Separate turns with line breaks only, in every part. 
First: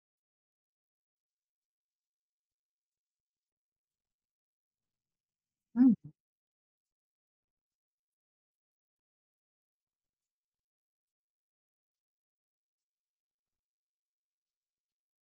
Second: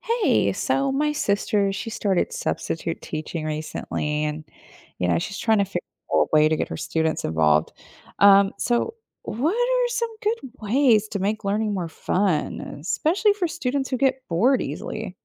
Hey, so my sister, she started substitute teaching recently, and she's trying to figure
Mm,
out a way to get her students involved. So what are some good ways to make learning more fun, especially for students who get bored easily?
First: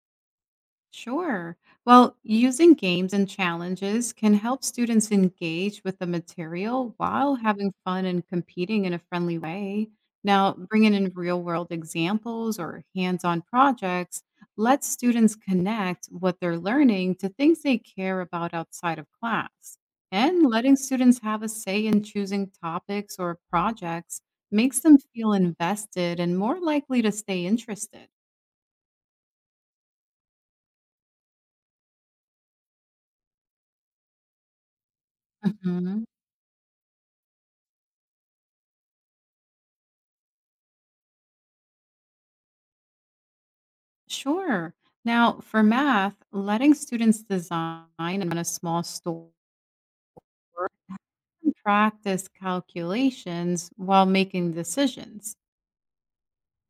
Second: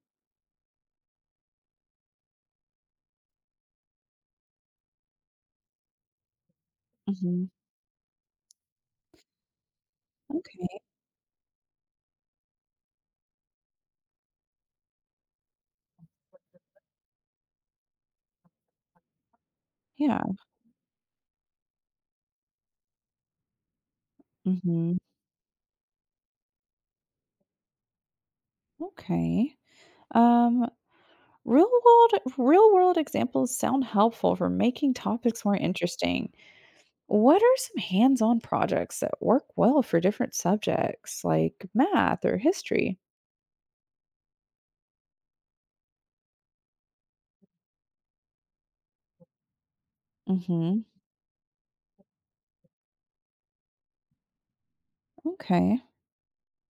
sure. Well, using games and challenges can help students engage with the material while
Hmm.
having fun and competing in a friendly way. Now,
Okay,
bringing in real world examples or hands on projects lets students connect what they're learning to things they care about outside of class.
yeah.
And letting students have a say in choosing topics or projects makes them
Hmm.
feel invested and more likely to stay interested.
Okay. Um, real world, real world examples sound helpful for making topics more
Mm-hmm.
interesting. What are some hands on projects that work well for different subjects like math or history?
Sure. Now, for math, letting students design and run a small store
Hmm.
and practice calculations while making decisions.
Okay.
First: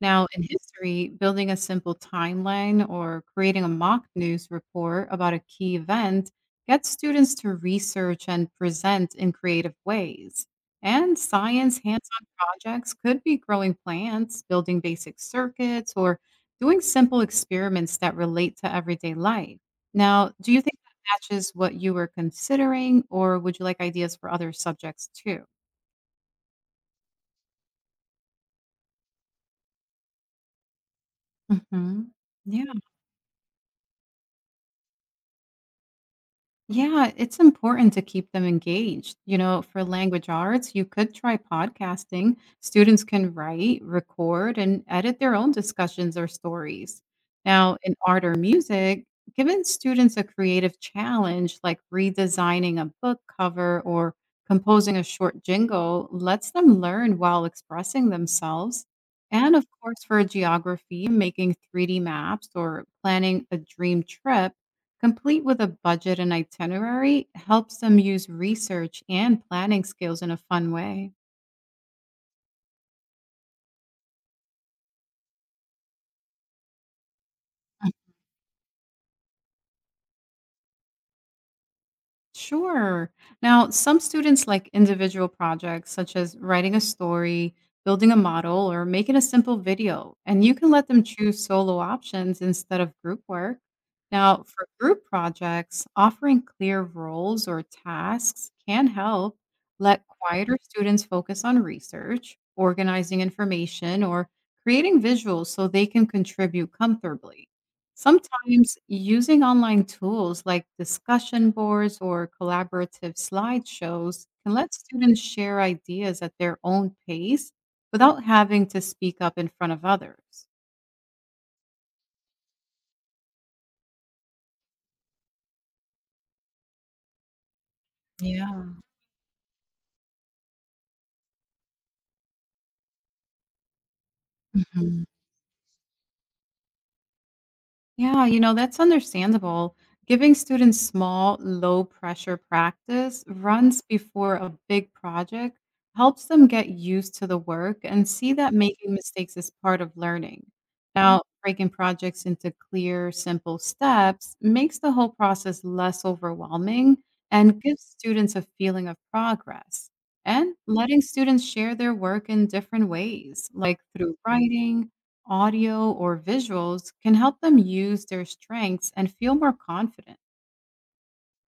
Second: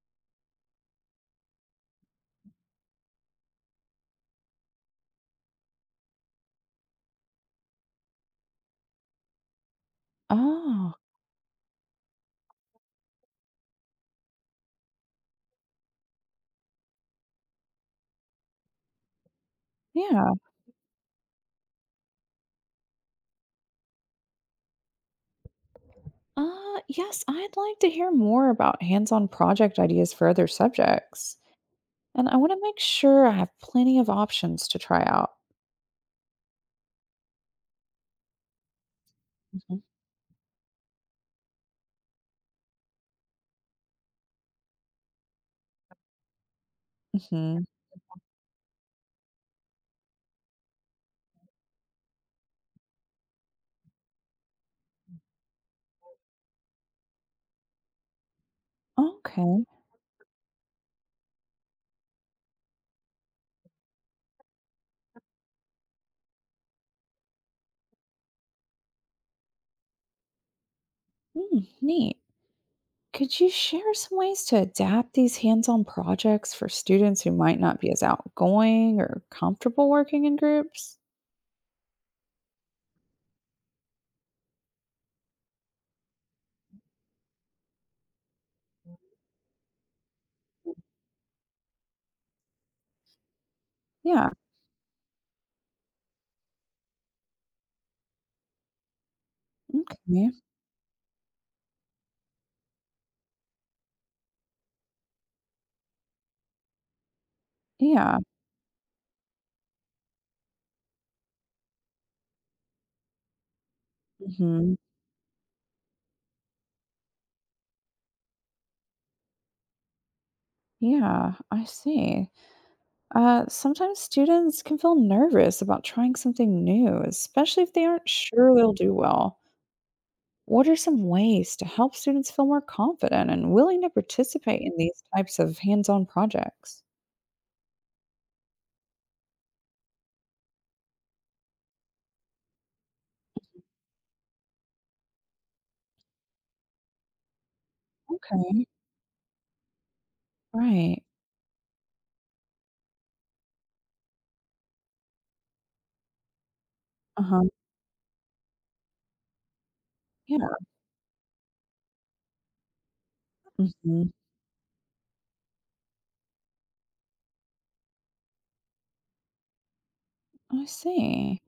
Now, in history, building a simple timeline or creating a mock news report about a key event gets students to research and present in creative ways.
Oh,
And science hands on projects could be growing plants, building basic circuits, or doing simple experiments that relate to everyday life. Now,
yeah.
do you think that matches what you were considering, or would you like ideas for other subjects too?
Yes, I'd like to hear more about hands on project ideas for other subjects.
Hmm.
And I want to make
Yeah.
sure I have plenty of options to try out.
Yeah, it's important to keep them engaged. You know, for language arts, you could try podcasting. Students can write, record, and edit their own discussions or stories.
Mm-hmm.
Now, in art or music, giving students a creative challenge like redesigning a book cover or composing a short jingle lets them learn while expressing themselves. And
Okay.
of course, for geography, making 3D maps or planning a dream trip complete with a budget and itinerary helps them use research and planning skills in a fun way.
Mm, neat. Could you share some ways to adapt these hands on projects for students who might not be as outgoing or comfortable working in groups?
Sure. Now, some students like individual projects such as writing a story, building a model, or making a simple video, and you can let them choose solo options instead of group work.
Yeah.
Now, for group projects, offering clear roles or tasks can help let
Okay.
quieter students focus on research, organizing information, or creating visuals so they can contribute comfortably.
Yeah.
Sometimes using online tools like discussion boards or collaborative slideshows can let
Mhm.
students share ideas at their own pace without having to speak up in front of others.
Yeah, I see. Sometimes students can feel nervous about trying something new, especially if they aren't sure
Yeah.
they'll do well. What are some ways to help students feel more confident and willing to participate in these
Mhm.
types of hands on projects?
Yeah, you know, that's understandable. Giving students small, low pressure practice runs before a big project helps them get used to the work and see that
Okay.
making mistakes is part of learning. Mhm.
Right.
Now, breaking projects into clear, simple steps makes the whole process less overwhelming
Uh huh.
and gives students a feeling of progress.
Yeah.
And letting students share their work in different ways, like
Hmm.
through writing, audio, or visuals can help them use their strengths and feel more confident.
I see.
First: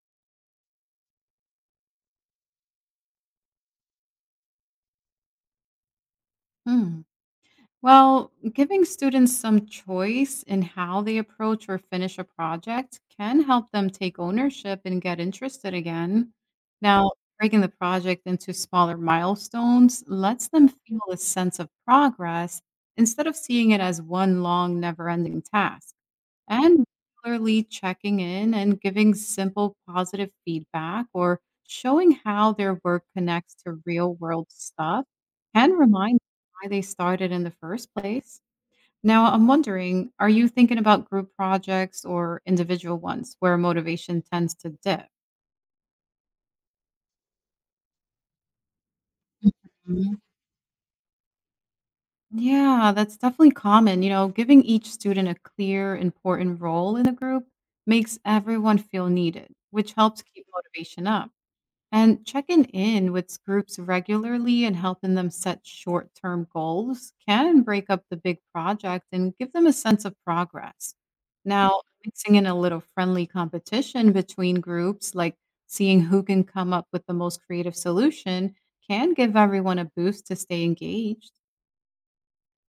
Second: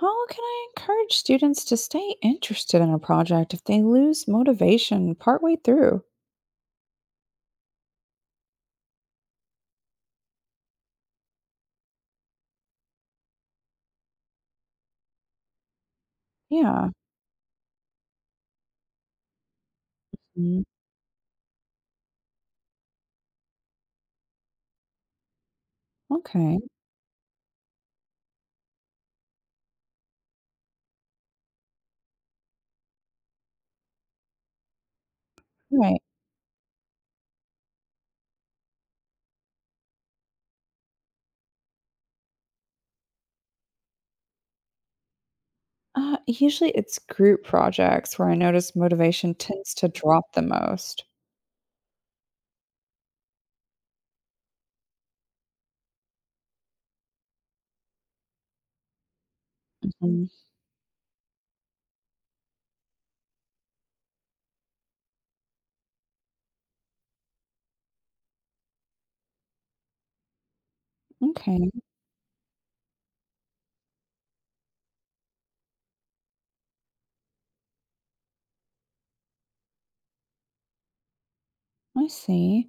How can I encourage students to stay interested in a project if they lose motivation partway through?
Hmm. Well, giving students some choice in how they approach or finish a project can help them take ownership and get interested again.
Yeah.
Now, breaking the project into smaller milestones lets
Mhm.
them feel a sense of progress instead of seeing it as one long, never ending task.
Okay.
And regularly checking in and giving simple positive feedback or showing how their work connects to real world stuff can
Right.
remind them why they started in the first place. Now, I'm wondering, are you thinking about group projects or individual ones where motivation tends to dip?
Usually it's group projects where I notice motivation tends to
Mhm.
drop the most.
Yeah, that's definitely common. You know, giving each student a clear, important role in the group makes everyone feel needed, which helps
Mhm.
keep motivation up. And checking in with groups regularly and helping them set short term goals can break up the big project and give them a sense of progress.
Okay,
Now, mixing in a little friendly competition between groups, like seeing who can come up with the most creative solution, can give everyone a boost to stay engaged.
I see.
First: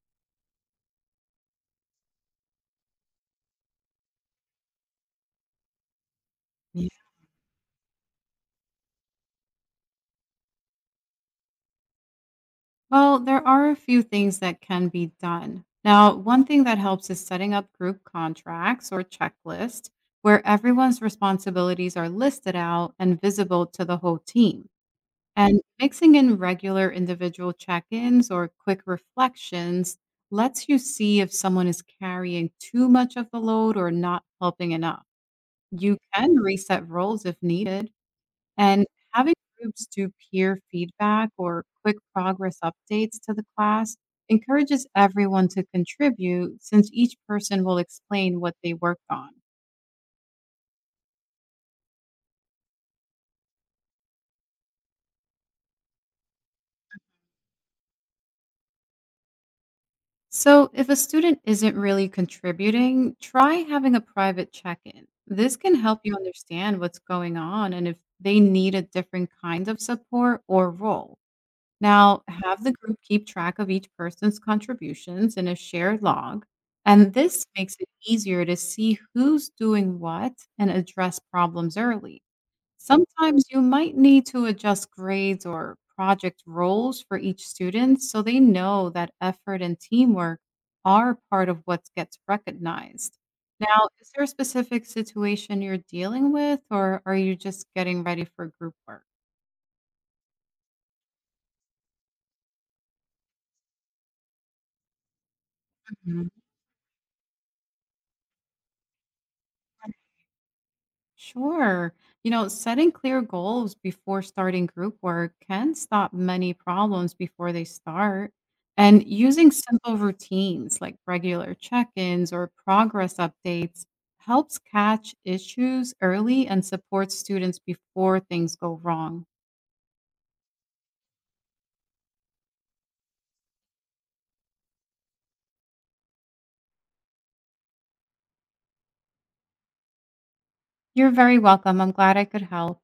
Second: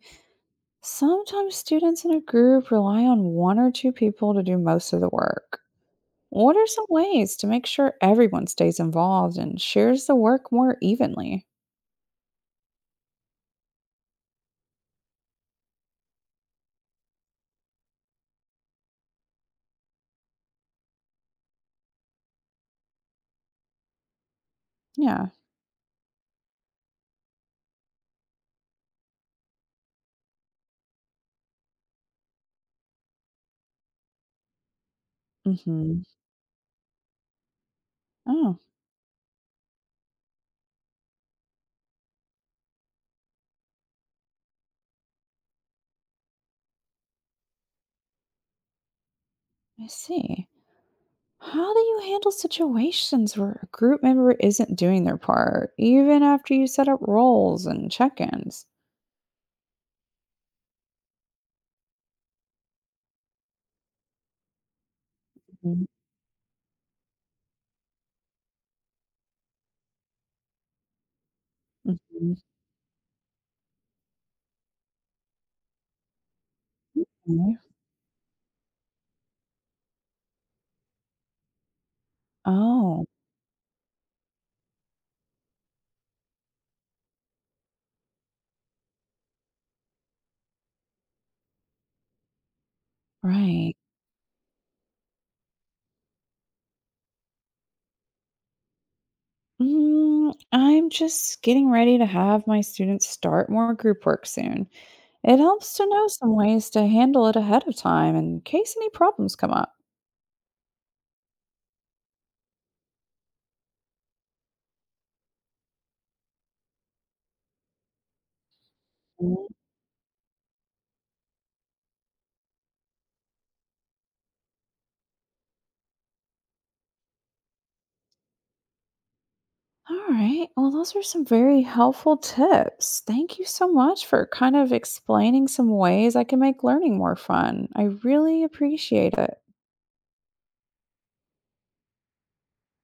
Sometimes students in a group rely on one or two people to do most of the work. What are some ways to make sure everyone stays involved and shares the work more evenly?
Well, there are a few things that can be done. Now, one thing that helps is setting up group contracts or checklists where everyone's responsibilities are listed out and visible to the whole team.
Yeah.
And mixing in regular individual check ins or quick reflections lets you see if someone is carrying too much of the load or not helping enough. You
Hmm.
can reset roles if needed,
Oh,
and having groups do peer feedback or quick progress updates to the class encourages everyone to contribute since each person will explain what they worked on.
I see. How do you handle situations where a group member isn't doing their part, even after you set up roles and check ins?
So, if a student isn't really contributing, try having a private check in. This can help you understand what's going on and if they need a different kind of support or role. Now, have the group keep track of each person's contributions in a shared log, and this
Okay.
makes it easier to see who's doing what and address problems early.
Oh,
Sometimes you might need to adjust grades or project roles for each student so they know that effort and teamwork are part of what gets recognized.
right.
Now, is there a specific situation you're dealing with, or are you just getting ready for group work?
Mm, I'm just getting ready to have my students start more group work soon. It helps to know some ways to handle it ahead of time in case any problems come up.
Sure. You know, setting clear goals before starting group work can stop many problems before they start. And
Mm.
using simple routines like regular check ins or progress updates helps catch issues early and supports students before things go wrong.
All right. Well, those are some very helpful tips. Thank you so much for kind of explaining some ways I can make learning more fun. I really appreciate it.
You're very welcome. I'm glad I could help.